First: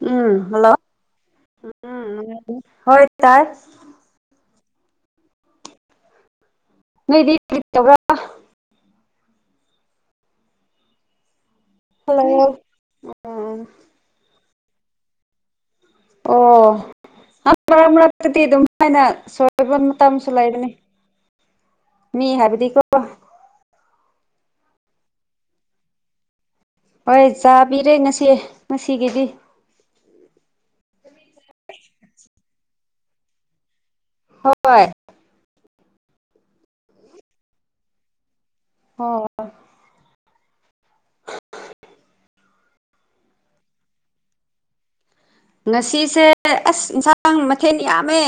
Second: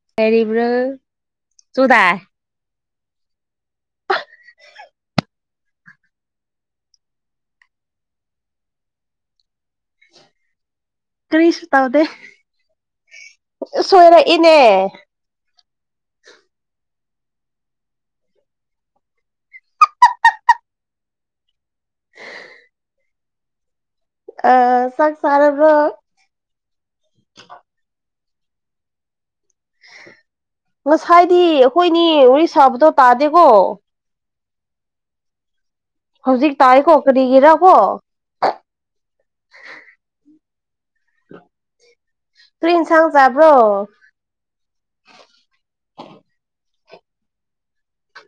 ꯎꯝ ꯀꯔꯤꯔꯤꯕ꯭ꯔꯣ ꯍꯜꯂꯣ ꯇꯗꯥꯏ ꯍꯣꯏ ꯇꯥꯏ [unintelligible] ꯅꯣꯏꯗꯤꯕ꯭ꯔꯥ ꯀꯔꯤꯁꯨ ꯇꯥꯎꯗꯦ ꯑꯣ ꯁꯣꯏꯔ ꯏꯅꯦ ꯑꯣ ꯃꯔꯛ ꯃꯔꯛꯇꯗꯤ ꯑꯗꯨꯝ ꯍꯥꯏꯃꯥꯏꯅ ꯁꯕ ꯃꯇꯝ ꯑꯃꯁꯁꯨ ꯂꯩꯔꯅꯤ ꯃꯤ ꯍꯥꯕꯤꯗꯤꯀ ꯑ ꯁꯛꯁꯔꯔꯕ ꯍꯣꯏ ꯆꯥꯕꯤꯔꯦ ꯉꯁꯤ ꯉꯁꯤꯒꯤꯗꯤ ꯉꯁꯥꯏꯗꯤ ꯑꯩꯈꯣꯏꯅꯤ ꯋꯥꯔꯤꯔꯤ ꯁꯥꯕꯗꯣ ꯇꯥꯗꯦꯀꯣ ꯍꯣꯏ ꯍꯧꯖꯤꯛ ꯇꯥꯏꯀꯣ ꯀꯔꯤꯒꯤꯔꯕꯣ ꯍ ꯄ꯭ꯔꯤꯟꯁꯥꯡ ꯆꯕ꯭ꯔꯣ ꯉꯁꯤꯁꯦ ꯑꯁ ꯏꯟꯁꯥꯡ ꯃꯊꯦꯜ ꯌꯥꯝꯃꯦ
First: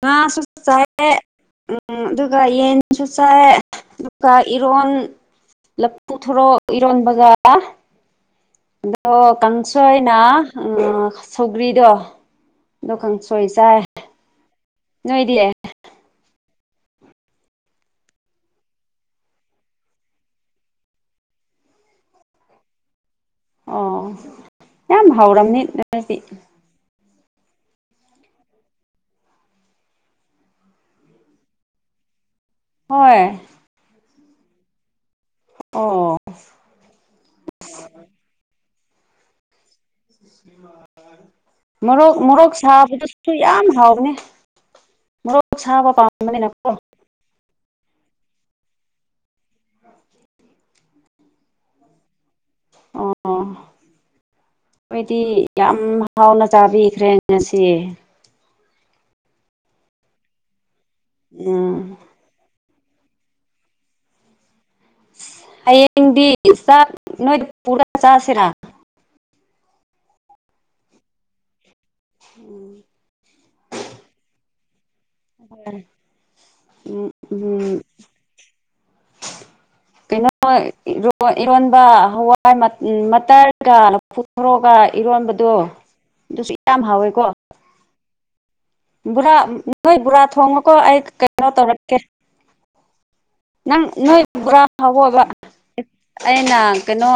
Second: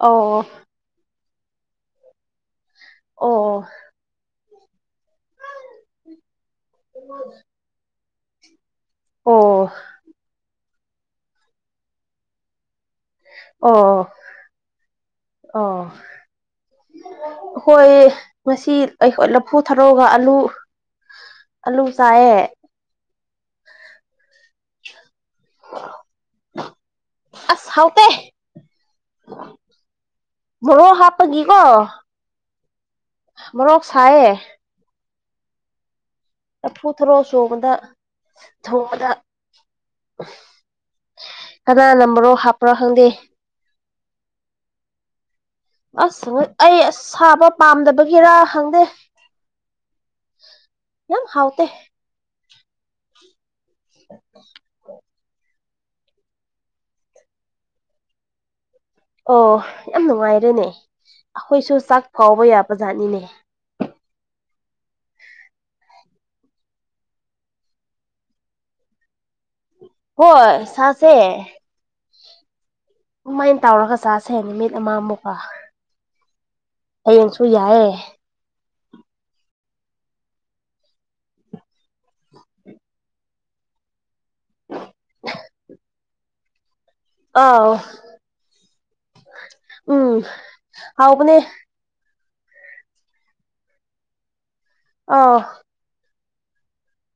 ꯉꯥꯁꯨ ꯑꯣ ꯆꯥꯏ ꯎꯝ ꯑꯗꯨꯒ ꯌꯦꯟꯁꯨ ꯆꯥꯏ ꯑꯣ ꯑꯗꯨꯒ ꯏꯔꯣꯟ ꯂꯐꯨꯊꯣꯔꯣꯛ ꯏꯔꯣꯟꯕꯖꯥ ꯑꯣ ꯀꯥꯡꯁꯣꯏꯅꯥ ꯁꯧꯒ꯭ꯔꯤꯗꯣ ꯗꯀꯥꯟ ꯁꯣꯏ ꯆꯔ ꯑ ꯑꯩꯈꯣꯏ ꯉꯁꯤ ꯑꯩꯈꯣꯏ ꯂꯐꯨ ꯊꯔꯣꯒ ꯑꯥꯂꯨ ꯑꯜꯂꯨ ꯆꯥꯏꯌꯦ ꯑꯣ ꯌꯥꯝ ꯍꯥꯎꯔꯝꯅꯤ ꯑꯗꯨꯗꯤ ꯑꯁ ꯍꯥꯎꯇꯦ ꯃꯣꯔꯣ ꯍꯥꯞꯄꯒꯤꯀꯣ ꯍꯣꯏ ꯃꯣꯔꯣꯛ ꯁꯥꯏꯌꯦ ꯑꯣ ꯂꯐꯨ ꯊꯔꯣ ꯁꯣꯡꯕꯗ ꯊꯣꯡꯕꯗ ꯀꯅꯥꯅ ꯃꯣꯔꯣꯛ ꯃꯣꯔꯣꯛ ꯍꯥꯞꯄ꯭ꯔꯥ ꯈꯪꯗꯦ ꯁꯥꯕꯗꯨꯁꯨ ꯌꯥꯝ ꯍꯥꯎ ꯅꯦ ꯃꯣꯔꯣꯛ ꯁꯥꯕ ꯑꯁ ꯑꯣꯏ ꯄꯥꯝꯕꯅꯤꯅꯀꯣ ꯑꯩ ꯑꯁ ꯁꯥꯕ ꯄꯥꯝꯗꯝ ꯄꯒꯤꯔ ꯍꯡꯗꯦ ꯌꯥꯝ ꯍꯥꯎꯇꯦ ꯑꯣ ꯑꯩꯗꯤ ꯌꯥꯝ ꯍꯥꯎꯅ ꯆꯥꯕꯤꯈ꯭ꯔꯦ ꯉꯁꯤ ꯑꯣ ꯌꯥꯝ ꯅꯨꯡꯉꯥꯏꯔꯦꯅꯦ ꯑꯈꯣꯏꯁꯨ ꯎꯝ ꯆꯥꯛ ꯐꯥꯎꯕ ꯌꯥ ꯕꯖꯥꯠꯅꯤꯅꯦ ꯍꯌꯦꯡꯗꯤ ꯆꯥꯛ ꯅꯣꯏꯗ ꯄꯨꯔ ꯆꯥꯁꯤꯔ ꯍꯣꯏ ꯁꯥꯁꯦ ꯎꯝ ꯑꯝꯃꯥ ꯃꯨꯛꯀ ꯎꯝ ꯍꯌꯦꯡꯁꯨ ꯎꯝ ꯌꯥꯏꯑꯦ ꯀꯩꯅꯣ ꯏꯔꯣꯟ ꯏꯔꯣꯟꯕ ꯍꯋꯥꯏ ꯃꯇꯠ ꯀ ꯂꯐꯨ ꯊꯔꯣꯒ ꯏꯔꯣꯟꯕꯗꯨ ꯑꯗꯨꯁꯨ ꯌꯥꯝ ꯍꯥꯎꯋꯦ ꯀꯣ ꯑꯥꯎ ꯕꯨꯔꯥ ꯅꯣꯏ ꯕꯨꯔꯥ ꯎꯝ ꯊꯣꯡꯉꯨꯀꯣ ꯑꯩ ꯍꯥꯎꯕꯅꯦ ꯀꯩꯅꯣ ꯇꯧꯔꯛꯀꯦ ꯅꯪ ꯅꯣꯏ ꯕꯣꯔꯥ ꯍꯧꯑꯣꯕ ꯑꯥꯎ ꯑꯩꯅ ꯀꯩꯅꯣ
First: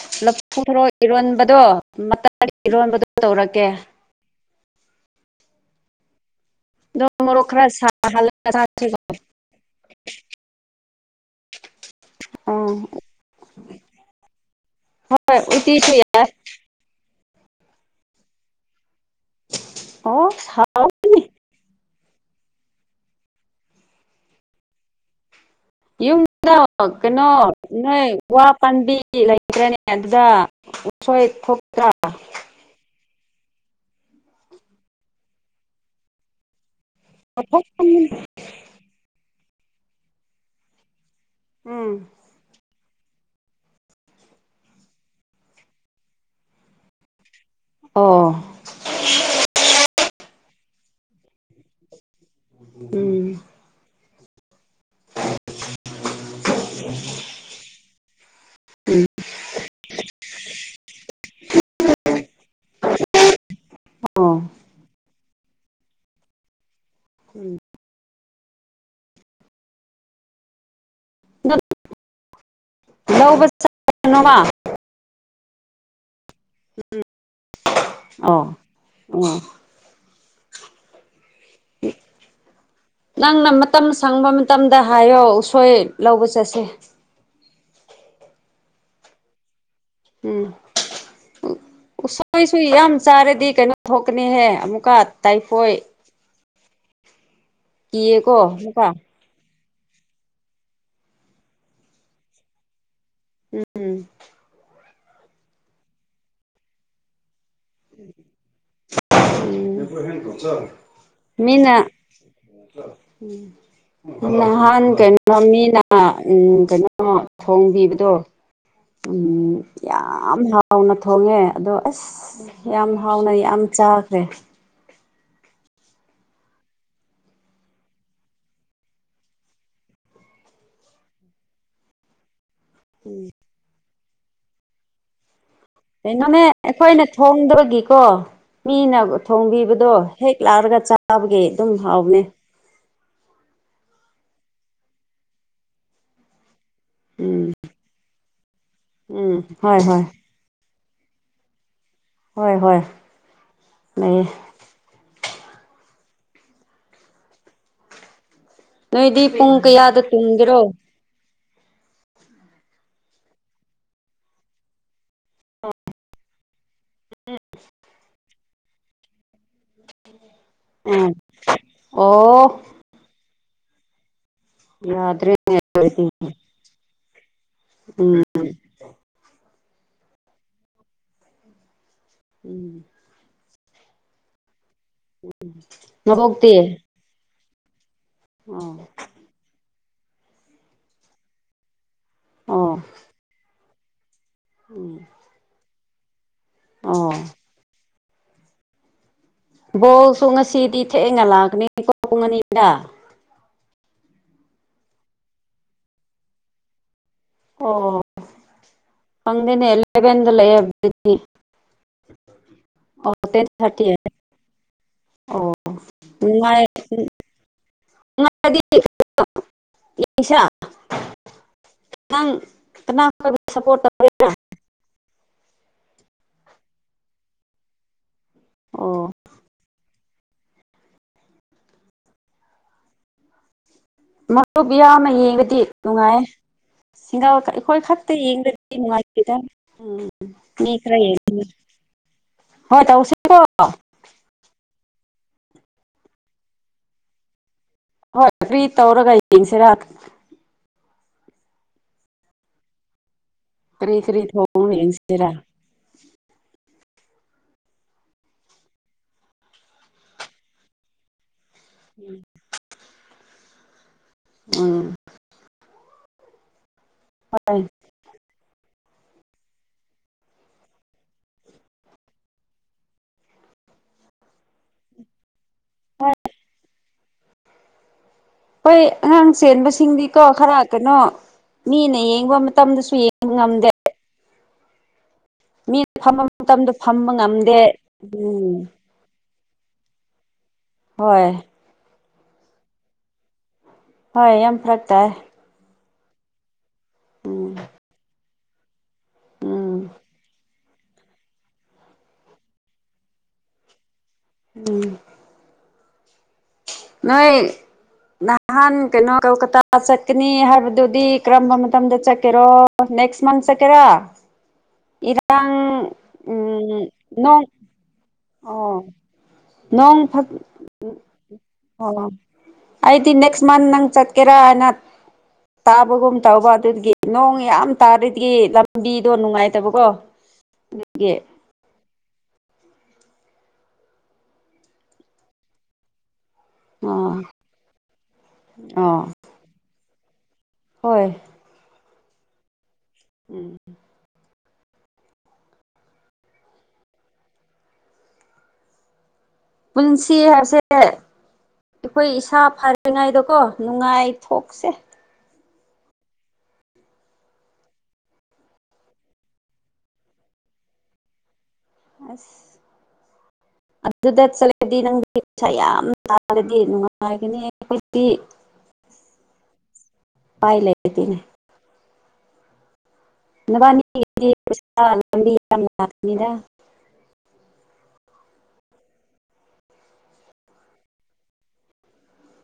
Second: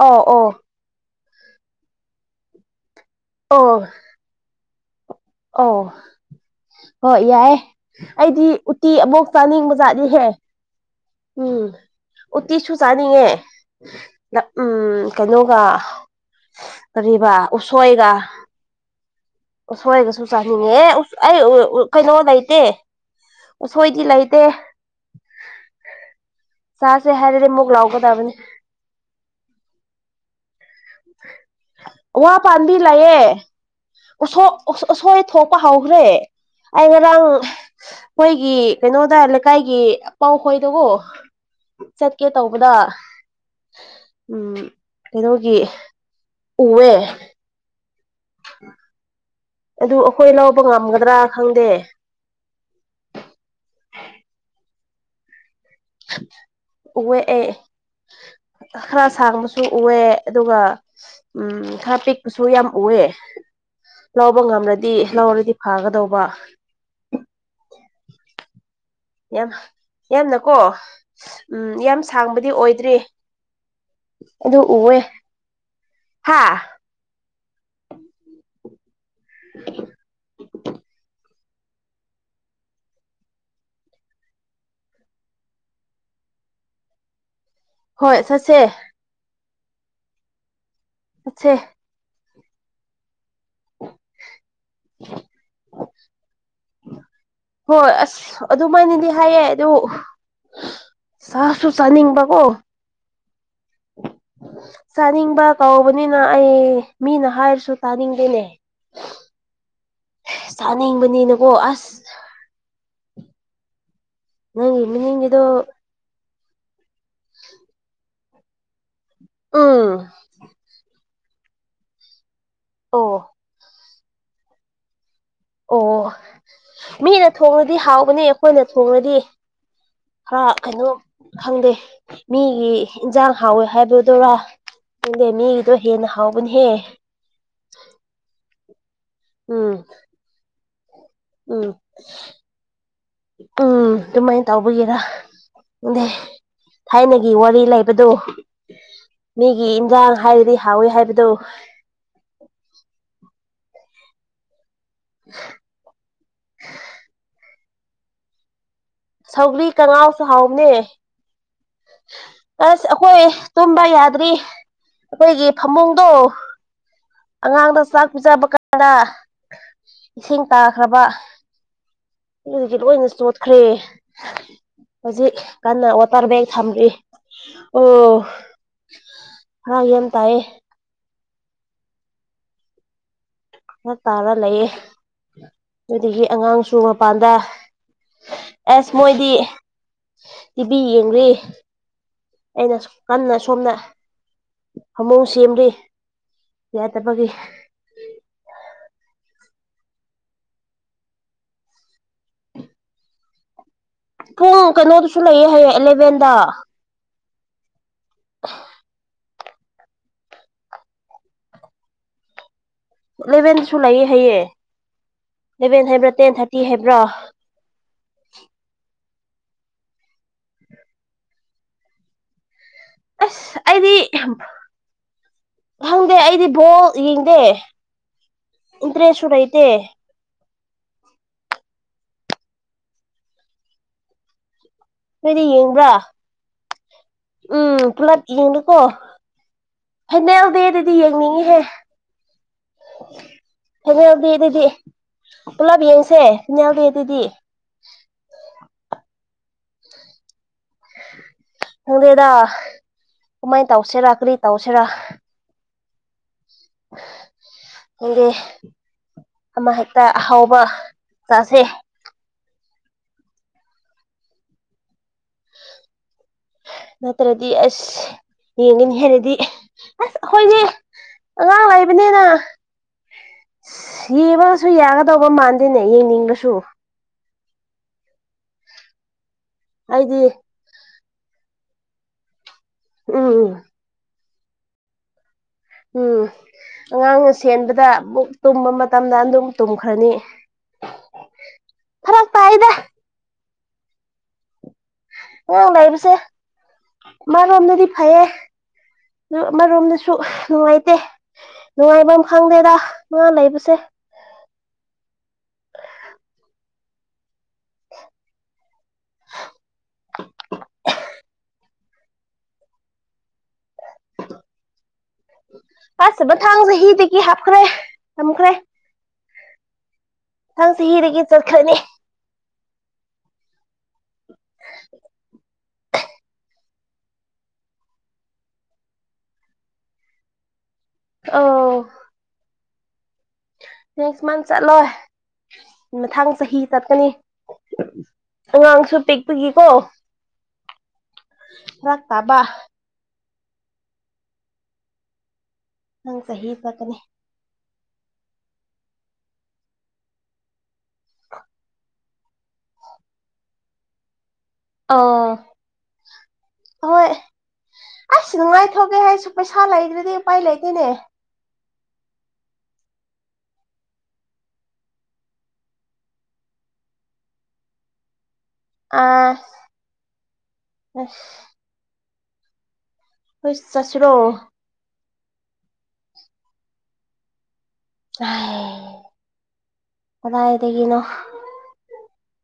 ꯑꯧ ꯑꯧ ꯂꯐꯨ ꯊꯔꯣ ꯏꯔꯣꯟꯕꯗꯣ ꯃꯇꯔ ꯏꯔꯣꯟꯕꯗꯣ ꯇꯧꯔꯛꯀꯦ ꯑꯣ ꯑꯗꯣ ꯍꯣꯏ ꯃꯣꯔꯣꯛ ꯌꯥꯏꯌꯦ ꯈꯔ ꯑꯩꯗꯤ ꯁꯥꯍꯜꯂꯒ ꯎꯇꯤ ꯆꯥꯁꯤꯀꯣ ꯑꯃꯨꯛ ꯆꯥꯅꯤꯡꯕꯖꯥꯠꯅꯤꯍꯦ ꯎꯝ ꯎꯠꯇꯤꯁꯨ ꯎꯝ ꯆꯥꯅꯤꯡꯉꯦ ꯎꯝ ꯍꯣꯏ ꯀꯩꯅꯣꯒ ꯎꯇꯤꯁꯨ ꯌꯥꯏ ꯀꯔꯤꯕ ꯎꯁꯣꯏꯒ ꯁꯣꯏꯒꯁꯨ ꯑꯣ ꯆꯥꯅꯤꯡꯉꯦ ꯎꯁ ꯑꯩ ꯎ ꯎ ꯀꯩꯅꯣ ꯂꯩꯇꯦ ꯎꯁꯣꯏꯗꯤ ꯂꯩꯇꯦ ꯌꯨꯝꯗ ꯆꯥꯁꯦ ꯀꯩꯅꯣ ꯍꯥꯏꯔꯗꯤ ꯑꯃꯨꯛ ꯅꯣꯏ ꯂꯥꯎꯒꯗꯕꯅꯤ ꯋꯥ ꯄꯥꯟꯕꯤ ꯂꯩꯇ꯭ꯔꯅꯦ ꯑꯗꯨꯗ ꯎꯁꯣꯏ ꯊꯣꯛꯇ꯭ꯔꯥ ꯋꯥ ꯄꯥꯥꯟꯕꯤ ꯂꯩꯌꯦ ꯎꯁꯣ ꯎꯁꯣꯏ ꯊꯣꯛꯄ ꯍꯧꯒꯔ꯭ꯦ ꯑꯩ ꯉꯔꯥꯡ ꯈꯣꯏꯒꯤ ꯀꯩꯅꯣꯗ ꯂꯩꯀꯥꯏꯒꯤ ꯑꯄꯥꯎꯈꯣꯏꯗꯒꯣ ꯎꯝ ꯆꯠꯀꯦ ꯇꯧꯕꯗ ꯎꯝ ꯀꯩꯅꯣꯒꯤ ꯎꯋꯦ ꯑꯣ ꯑꯗꯨ ꯑꯩꯈꯣꯏ ꯂꯧꯕ ꯉꯝꯒꯗ꯭ꯔ ꯈꯪꯗꯦ ꯎꯝ ꯎꯌꯦ ꯑꯩ ꯎꯝ ꯈꯔ ꯁꯥꯡꯕꯁꯨ ꯎꯌꯦ ꯑꯗꯨꯒ ꯎꯝ ꯈꯔ ꯄꯤꯛꯄꯁꯨ ꯌꯥꯝ ꯎꯌꯦ ꯑꯣ ꯂꯧꯕ ꯉꯝꯔꯠ ꯗꯤ ꯂꯧꯔꯗꯤ ꯐꯒꯗꯧꯕ ꯎꯝ ꯌꯥꯝ ꯌꯥꯝꯅꯀꯣ ꯎꯝ ꯌꯥꯝ ꯁꯥꯡꯕꯗꯤ ꯑꯣꯏ ꯗꯔ꯭ꯤ ꯂꯧꯕ ꯆꯠꯁꯅꯣꯃ ꯑꯗꯨ ꯎꯋꯦ ꯍꯥꯥ ꯑꯣ ꯑꯣ [unintelligible] ꯅꯪꯅ ꯃꯇꯝ ꯁꯪꯕ ꯃꯇꯝꯗ ꯍꯥꯏꯌꯣ ꯎꯁꯣꯏ ꯂꯧꯕ ꯆꯠꯁꯦ [inaudible] ꯍꯣꯏ ꯆꯠꯁꯦ ꯎꯝ ꯑꯦ ꯑꯩꯈꯣꯏꯁꯨ ꯌꯥꯝ ꯆꯥꯔꯗꯤ ꯀꯩꯅꯣ ꯊꯣꯛꯀꯅꯤꯍꯦ ꯑꯃꯨꯛꯀ ꯇꯥꯏꯐꯣꯏ ꯍꯣꯏ ꯑꯁ ꯀꯤꯌꯦꯀꯣ ꯑꯃꯨꯛꯀ ꯑꯗꯨꯃꯥꯏꯅꯗꯤ ꯍꯥꯏꯌꯦ ꯇꯕꯨ ꯁꯥꯁꯨ ꯁꯅꯤꯡꯕꯀꯣ ꯎꯝ ꯆꯥꯅꯤꯡꯕ ꯀꯧꯕꯅꯤꯅ ꯑꯩ ꯃꯤꯅ ꯍꯥꯏꯔꯁꯨ ꯇꯥꯅꯤꯡꯗꯦꯅꯦ ꯆꯥꯅꯤꯡꯕꯅꯤꯅꯀꯣ ꯑꯁ ꯃ ꯅꯍꯥꯟ ꯅꯪꯒꯤ ꯀ ꯃꯅꯤꯡꯒꯤꯗꯣ ꯃꯃꯤꯅ ꯎꯝ ꯀꯩꯅꯣ ꯊꯣꯡꯕꯤꯕꯗꯣ ꯎꯝ ꯌꯥꯝ ꯍꯥꯎꯅ ꯊꯣꯡꯉꯦ ꯑꯗꯣ ꯑꯁ ꯌꯥꯝ ꯍꯥꯎꯅ ꯑꯣ ꯌꯥꯝ ꯆꯥꯈ꯭ꯔꯦ ꯑꯣ ꯃꯤꯅ ꯊꯣꯡꯂꯗꯤ ꯍꯥꯎꯒꯅꯤ ꯑꯩꯈꯣꯏꯅ ꯊꯣꯡꯂꯗꯤ ꯍꯥꯔ ꯀꯩꯅꯣ ꯈꯪꯗꯦ ꯃꯤꯒꯤ ꯏꯟꯁꯥꯡ ꯍꯥꯎꯋꯦ ꯍꯥꯏꯕꯗꯨꯔꯥ ꯈꯪꯗꯦ ꯃꯤꯒꯤ ꯀꯩꯅꯣꯅꯦ ꯑꯩꯈꯣꯏꯅ ꯊꯣꯡꯗꯕꯒꯤꯀꯣ ꯃꯤꯅ ꯎꯝ ꯊꯣꯡꯕꯤꯕꯗꯣ ꯍꯦꯛ ꯂꯥꯛꯔꯒ ꯆꯥꯕꯒꯤ ꯑꯗꯨꯝ ꯎꯝ ꯍꯥꯎꯅꯦ ꯎꯝ ꯑꯗꯨꯃꯥꯏꯅ ꯇꯧꯕꯒꯤꯦꯔꯥ ꯊꯥꯏꯅꯒꯤ ꯎꯝ ꯋꯥꯔꯤ ꯂꯩꯕꯗꯨ ꯎꯝ ꯃꯤꯒꯤ ꯍꯣꯏ ꯍꯣꯏ ꯏꯟꯖꯥꯡ ꯍꯥꯏꯔꯗꯤ ꯊꯥꯎꯋꯦ ꯍꯥꯏꯕꯗꯨꯣ ꯍꯣꯏ ꯍꯣꯏ ꯂꯩꯌꯦ [unintelligible] ꯅꯣꯏꯗꯤ ꯄꯨꯡ ꯁꯧꯒ꯭ꯔꯤ ꯀꯌꯥꯗ ꯀꯉꯥꯎ ꯆ ꯍꯥꯎꯅꯦ ꯇꯨꯝꯒꯦꯔꯣ ꯑꯁ ꯑꯩꯈꯣꯏ ꯇꯨꯝꯕ ꯌꯥꯗ꯭ꯔꯤ ꯑꯩꯈꯣꯏꯒꯤ ꯐꯃꯨꯡꯗꯣ ꯑꯉꯥꯡꯗ ꯆꯥꯛ ꯄꯤꯖꯕ ꯀꯔꯥ ꯏꯁꯤꯡ ꯇꯥꯈ꯭ꯔꯕ ꯎꯝ ꯍꯧ ꯑꯣ ꯍꯧꯖꯤꯛꯀꯤ ꯂꯣꯏꯅ ꯆꯣꯠꯈ꯭ꯔꯦ ꯍꯧꯖꯤ ꯌꯥꯗ꯭ꯔꯦꯅꯦ ꯀꯅꯥ ꯑꯗꯨꯗꯤ ꯋꯥꯇꯔ ꯒ ꯊꯝꯔꯤ ꯑꯣ ꯎꯝ ꯍ ꯌꯦꯟ ꯇꯑꯌꯦ ꯎꯝ ꯐꯔꯛ ꯇꯥꯔ ꯂꯩꯌꯦ ꯑꯗꯨꯗꯒꯤ ꯑꯉꯥꯡꯁꯨ ꯅꯕꯣꯛꯇꯤ ꯃꯄꯥꯟꯗ ꯑꯣ ꯑꯁ ꯃꯣꯏꯗꯤ ꯇꯤꯚꯤ ꯌꯦꯡꯦ ꯑꯣ ꯑꯩꯅ ꯀꯟꯅ ꯁꯣꯝꯅ ꯎꯝ ꯐꯃꯨꯡ ꯁꯦꯝꯂ ꯑꯣ ꯌꯥꯗꯕꯒꯤ ꯕꯣꯁꯨ ꯉꯁꯤꯗꯤ ꯊꯦꯛꯑꯦ ꯉ ꯂꯥꯛꯀꯅꯤ ꯀꯣꯨꯡ ꯑꯅꯤꯗ ꯄꯨꯡ ꯀꯩꯅꯣꯗꯨꯁꯨ ꯂꯩꯌꯦꯦ ꯍꯌꯦꯡ ꯑꯦꯂꯦꯚꯦꯟꯗ ꯑꯣ ꯐꯪꯅꯦꯂꯒꯗ ꯂꯩꯦꯕ ꯏꯂꯦꯚꯦꯟꯁꯨ ꯂꯩꯌꯦꯦ ꯍꯩꯌꯦꯦ ꯑꯣ ꯁꯂꯚꯦꯟ ꯍꯥꯏꯕ꯭ꯔꯥ ꯇꯦꯟ ꯊꯥꯔꯇꯤ ꯍꯥꯏꯕ꯭ꯔꯥ ꯗꯤꯁꯪ ꯑꯁ ꯑꯩꯗꯤ ꯈꯪꯗꯦ ꯑꯩꯗꯤ ꯣ ꯌꯦꯗꯦ ꯑꯣ ꯏꯟꯇ꯭ꯔꯦꯁꯥꯏꯇ ꯃꯔꯨꯕꯤꯌꯥ ꯑꯃ ꯅꯣꯏꯗꯤ ꯌꯦꯡꯕꯗꯤ ꯌꯦꯡꯕ꯭ꯔꯥ ꯅꯨꯡꯉꯥꯏ ꯁꯤꯡꯒꯥꯜ ꯎꯝ ꯑꯩꯈꯣꯏ ꯈꯛꯇ ꯄꯨꯂꯞ ꯌꯦꯡꯗꯗꯤ ꯌꯦꯡꯂꯨꯀꯣ ꯅꯨꯡꯉꯥꯏꯇꯦꯗ ꯎꯝ ꯐꯥꯏꯅꯦꯜ ꯃꯤ ꯗꯦꯗꯗꯤ ꯈꯔ ꯌꯦꯡ ꯌꯦꯡꯅꯤꯡꯉꯤꯍꯦ ꯍꯣꯏ ꯇ ꯎ ꯎꯆꯦꯀꯣ ꯐꯥꯏꯅꯦꯜ ꯗꯦꯗꯗꯤ ꯄꯨꯂꯞ ꯌꯦꯡꯁꯦ ꯎꯕꯤ ꯑꯗꯨꯗꯤ ꯍꯣꯏ ꯐ꯭ꯔꯤ ꯇꯧꯔꯒ ꯌꯦꯡꯁꯤꯔ ꯍꯗꯦꯗꯥ ꯀꯃꯥꯏꯅ ꯇꯧꯁꯦꯔꯥ ꯀꯔꯤ ꯇꯥꯎꯁꯦꯔꯥ [unintelligible] ꯗꯤ ꯑꯃ ꯍꯦꯛꯇ ꯑꯍꯥꯎꯕ ꯆꯥꯁꯦ ꯎꯝ ꯎꯥ ꯅꯠꯇ꯭ꯔꯗꯤ ꯍꯣꯏ ꯑꯁ ꯌꯦꯡꯒꯅꯤ ꯍꯥꯏꯔꯗꯤ ꯑꯁ ꯑꯩꯈꯣꯏꯅꯦ ꯑꯉꯥꯡ ꯂꯩꯕꯅꯦꯅ ꯌꯦꯕꯒꯁꯨ ꯌꯥꯒꯗꯧꯕ ꯃꯥꯟꯗꯦꯅꯦ ꯌꯦꯡꯅꯤꯡꯕꯁꯨ ꯍꯣꯏ ꯑꯉꯥꯡ ꯆꯦꯟꯕꯁꯤꯡꯗꯤꯀꯣ ꯑꯩꯗꯤ ꯈꯔ ꯀꯩꯅꯣ ꯃꯤꯅ ꯌꯦꯡꯕ ꯃꯇꯝꯗꯁꯨ ꯌꯦꯡꯕ ꯎꯝ ꯉꯝꯗꯦ ꯃꯤꯅ ꯐꯝꯕ ꯎꯝ ꯃꯇꯝꯗ ꯐꯝꯕ ꯑꯉꯥꯡꯅ ꯉꯝꯗꯦ ꯁꯦꯟꯕꯗ ꯃꯕꯨꯛ ꯎꯝ ꯇꯨꯝꯕ ꯃꯇꯝꯗ ꯑꯗꯨꯝ ꯇꯨꯝꯈ꯭ꯔꯅꯤ ꯍꯣꯏ ꯐꯔ ꯐ ꯍꯥꯏꯗ ꯍꯣꯏ ꯌꯥꯝ ꯐꯔꯛ ꯇꯥꯏ ꯑꯉꯥꯡ ꯂꯩꯕꯁꯦ ꯃꯥꯂꯣꯝꯗꯗꯤ ꯐꯩꯌꯦ ꯎꯝ ꯑꯃꯔꯣꯝꯗꯁꯨ ꯅꯨꯡꯉꯥꯏ ꯠꯇꯦ ꯅꯨꯡꯉꯥꯏꯕ ꯑꯃ ꯈꯪꯗꯦꯗ ꯉꯥ ꯂꯩꯕꯁꯦ ꯎꯝ ꯅꯣꯏ ꯅꯍꯥꯟ ꯀꯩꯅꯣ ꯀꯜ ꯀ ꯆꯠꯅꯤ ꯍꯔꯗꯨ ꯀꯔꯝꯕ ꯃꯇꯝꯗ ꯆꯠꯀꯦꯔꯣ ꯅꯦꯛꯁ ꯃꯟ ꯆꯠ ꯀꯔꯣ ꯏꯔꯥꯡ ꯑꯁ ꯎꯝ ꯃꯊꯥꯡ ꯆꯍꯤꯗꯒꯤ ꯅꯣꯡ ꯍꯥꯞꯈ꯭ꯔꯦ ꯊꯝꯈ꯭ꯔꯦ ꯑꯣ ꯅꯣꯡ ꯐꯠ ꯃꯊꯪ ꯆꯍꯤꯗꯒꯤ ꯆꯠꯈ꯭ꯔꯅꯤ ꯑꯣ ꯑꯩꯗꯤ ꯅꯦꯛꯁ ꯃꯟ ꯅꯪ ꯆꯠꯀꯦꯔꯥ ꯍꯥꯏꯅ ꯇꯥꯕꯒꯨꯝ ꯇꯧꯕ ꯑꯗꯨꯒꯤ ꯅꯣꯡ ꯌꯥꯝ ꯇꯥꯔꯗꯤ ꯂꯝꯕꯤꯗꯣ ꯅꯨꯡꯉꯥꯏꯇꯕꯀꯣ ꯑꯗꯨꯒꯤ ꯑꯣ ꯅꯦꯛꯁ ꯃꯥꯟꯊ ꯆꯠꯂꯣꯏ ꯃꯊꯪ ꯆꯍꯤ ꯇꯠꯀꯅꯤ ꯑꯥ ꯑꯉꯥꯡꯁꯨ ꯑꯥ ꯄꯤꯛꯄꯒꯤꯀꯣ ꯍꯣꯏ ꯔꯥꯛ ꯇꯕ ꯎꯝ ꯅꯪ ꯆꯍꯤ ꯆꯂꯀꯅꯤ ꯄꯨꯟꯁꯤ ꯍꯥꯏꯁꯦ ꯑ ꯑꯩꯈꯣꯏ ꯏꯁꯥ ꯐꯔꯤꯉꯩꯗꯀꯣ ꯅꯨꯡꯉꯥꯏ ꯑ ꯍꯣꯏ ꯑꯩꯁꯨ ꯅꯨꯡꯉꯥꯏꯊꯣꯛꯒꯦ ꯍꯥꯏꯁꯨ ꯄꯩꯁꯥ ꯂꯩꯗ꯭ꯔꯗꯤ ꯎꯄꯥꯏ ꯂꯩꯇꯦꯅꯦ ꯑꯁ ꯑꯗꯨꯗ ꯆꯠꯂꯗꯤ ꯅꯪꯒꯤ ꯄꯩꯁꯥ ꯌꯥꯝ ꯇꯥꯔꯗꯤ ꯅꯨꯡꯉꯥꯏꯒꯅꯤ ꯑꯩꯈꯣꯏꯗꯤ ꯑꯥ ꯄꯥꯏ ꯂꯩꯇꯅꯦ ꯍꯣꯏ ꯅꯕꯥꯅꯤ ꯆꯠꯁꯤꯔꯣ ꯂꯝꯕꯤ ꯌꯥꯝꯗ ꯑꯥꯏꯗꯒꯤꯅꯣ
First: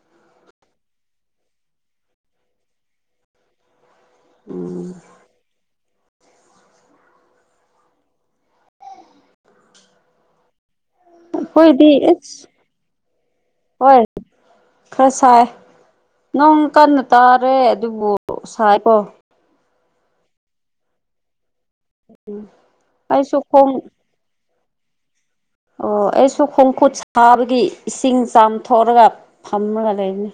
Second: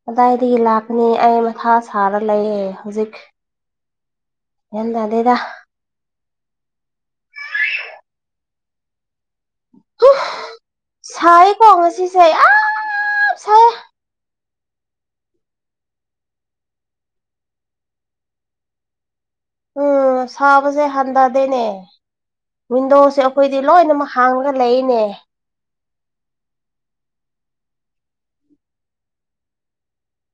ꯀꯗꯥꯏꯗꯒꯤ ꯂꯥꯛꯄꯅꯤ ꯑꯩ ꯃꯊꯥ ꯁꯥꯔ ꯂꯩꯌꯦ ꯍꯧꯖꯤꯛ ꯎꯝ ꯌꯦꯗꯦꯗ ꯁꯥꯏ ꯑꯩꯈꯣꯏꯗꯤ ꯀꯣꯡꯁꯤ ꯁꯥꯏ ꯏꯁ ꯁꯥꯏ ꯈ꯭ꯔꯁꯥꯏ ꯅꯪ ꯀꯟꯅ ꯇꯥꯔꯦ ꯑꯗꯨꯕꯨ ꯁꯥꯏꯣ ꯎꯝ ꯁꯥꯕꯁꯦ ꯍꯟꯊꯗꯦꯅꯦ ꯋꯤꯟꯗꯣꯁꯦ ꯑꯩꯁꯨ ꯑꯩꯈꯣꯏꯗꯤ ꯈꯣꯡ ꯂꯣꯏꯅꯃꯛ ꯍꯥꯡꯒꯗ ꯂꯩꯅꯦ ꯑꯣ ꯑꯩꯁꯨ ꯈꯣꯡꯀꯨꯠ ꯁꯥꯕꯒꯤ ꯏꯁꯤꯡ ꯆꯥꯝꯊꯣꯛꯑꯒ ꯐꯝꯃꯒ ꯂꯩꯅꯤ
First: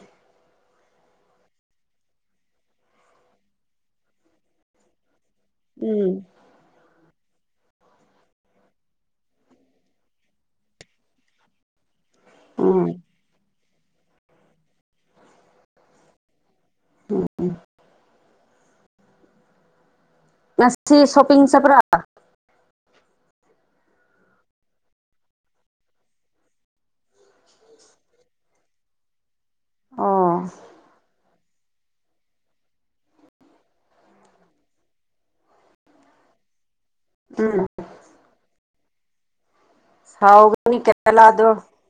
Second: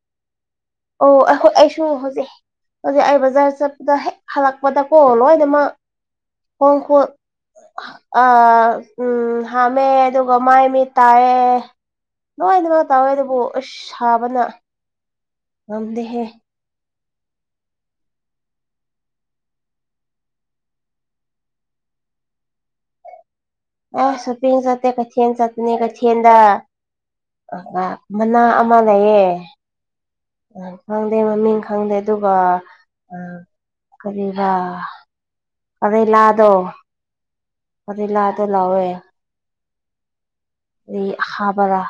ꯑꯣ ꯑꯩꯈꯣꯏ ꯑꯩꯁꯨ ꯍꯧꯖꯤꯛ ꯍꯧꯖꯤꯛ ꯑꯩ ꯕꯖꯥꯔ ꯆꯠꯄꯗ ꯍꯦꯛ ꯍꯜꯂꯛꯄꯗꯀꯣ ꯂꯣꯏ ꯁꯦꯝꯃ ꯎꯝ ꯍꯣꯡ ꯍ ꯑ ꯎꯝ ꯍꯗꯨ ꯃꯥꯏ ꯃꯤ ꯇꯌꯦ ꯎꯝ ꯅꯣꯏꯅꯤꯃꯛ ꯇꯧꯋꯦ ꯑꯗꯨꯕꯨ ꯑꯁ ꯁꯥꯕꯅ ꯉꯝꯗ‌ꯦꯍꯦ ꯎꯝ ꯉꯁꯤ ꯁꯣꯄꯄꯤꯡ ꯆꯠꯄ꯭ꯔꯥ ꯑꯥ ꯁꯣꯄꯤꯡ ꯆꯠꯇꯦ ꯀꯩꯊꯦꯜ ꯆꯠꯄꯅꯤ ꯀꯩꯊꯦꯜꯗ ꯃꯅꯥ ꯑꯃ ꯂꯩꯌꯦ ꯑꯣ ꯑ ꯈꯪꯗꯦ ꯃꯃꯤꯡ ꯈꯪꯗꯦ ꯑꯗꯨꯒ ꯑ ꯀꯔꯤꯔꯤꯕ ꯀꯔꯤ ꯂꯥꯗꯣ ꯎꯝ ꯀꯔꯤ ꯂꯥꯗꯣ ꯂꯋꯦ ꯍꯥꯎꯒꯅꯤ ꯀꯦꯔꯂꯥꯗꯣ ꯍꯥꯥꯕꯔ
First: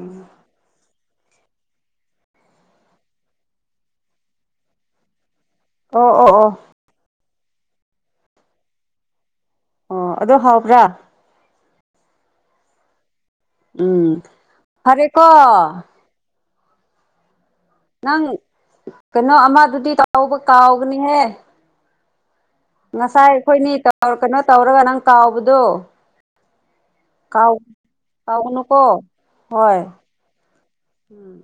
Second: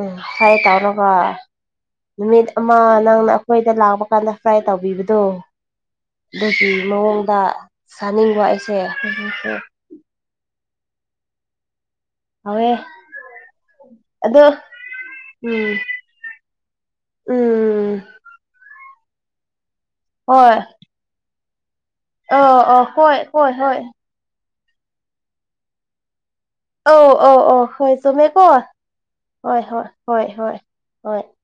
ꯎ ꯍꯥꯏꯥꯏ ꯇꯅ [unintelligible] ꯅꯨꯃꯤꯠ ꯑꯃ ꯅꯪꯅ ꯑꯩꯈꯣꯏꯗ ꯂꯥꯛꯄ ꯀꯥꯟꯗ ꯐ꯭ꯔꯥꯏ ꯇꯧꯕꯤꯕꯗꯣ ꯑꯣ ꯑꯣ ꯑꯣ ꯑꯗꯨꯒꯤ ꯃꯑꯣꯡꯗ ꯆꯥꯅꯤꯡꯕ ꯑꯩꯁꯦ ꯑꯣ ꯑꯗꯣ ꯍꯥꯎꯕ꯭ꯔꯥ ꯍꯥꯎꯋꯦ ꯎꯝ ꯑꯗꯣ ꯐꯔꯦ ꯀꯣ ꯎꯝ ꯎꯝ ꯅꯪ ꯀꯩꯅꯣ ꯑꯃꯗꯨꯗꯤ ꯇꯥꯎꯕ ꯍꯣꯏ ꯀꯥꯎꯒꯅꯤꯍꯦ ꯑꯧ ꯑꯧ ꯍꯣꯏ ꯉꯁꯥꯏ ꯍꯣꯏ ꯑꯩꯈꯣꯏꯅꯤ ꯍꯣꯏ ꯇꯧ ꯀꯩꯅꯣ ꯇꯧꯔꯒ ꯅꯪ ꯀꯥꯎꯕꯗꯣ ꯑꯧ ꯑꯧ ꯀꯥꯎ ꯑꯧ ꯍꯣꯏ ꯆꯨꯝꯃꯦꯀꯣ ꯀꯥꯎꯒꯅꯨꯀꯣ ꯍꯣꯏ ꯍꯣꯏ ꯍꯣꯏ ꯍꯣꯏ ꯍꯣꯏ ꯎꯝ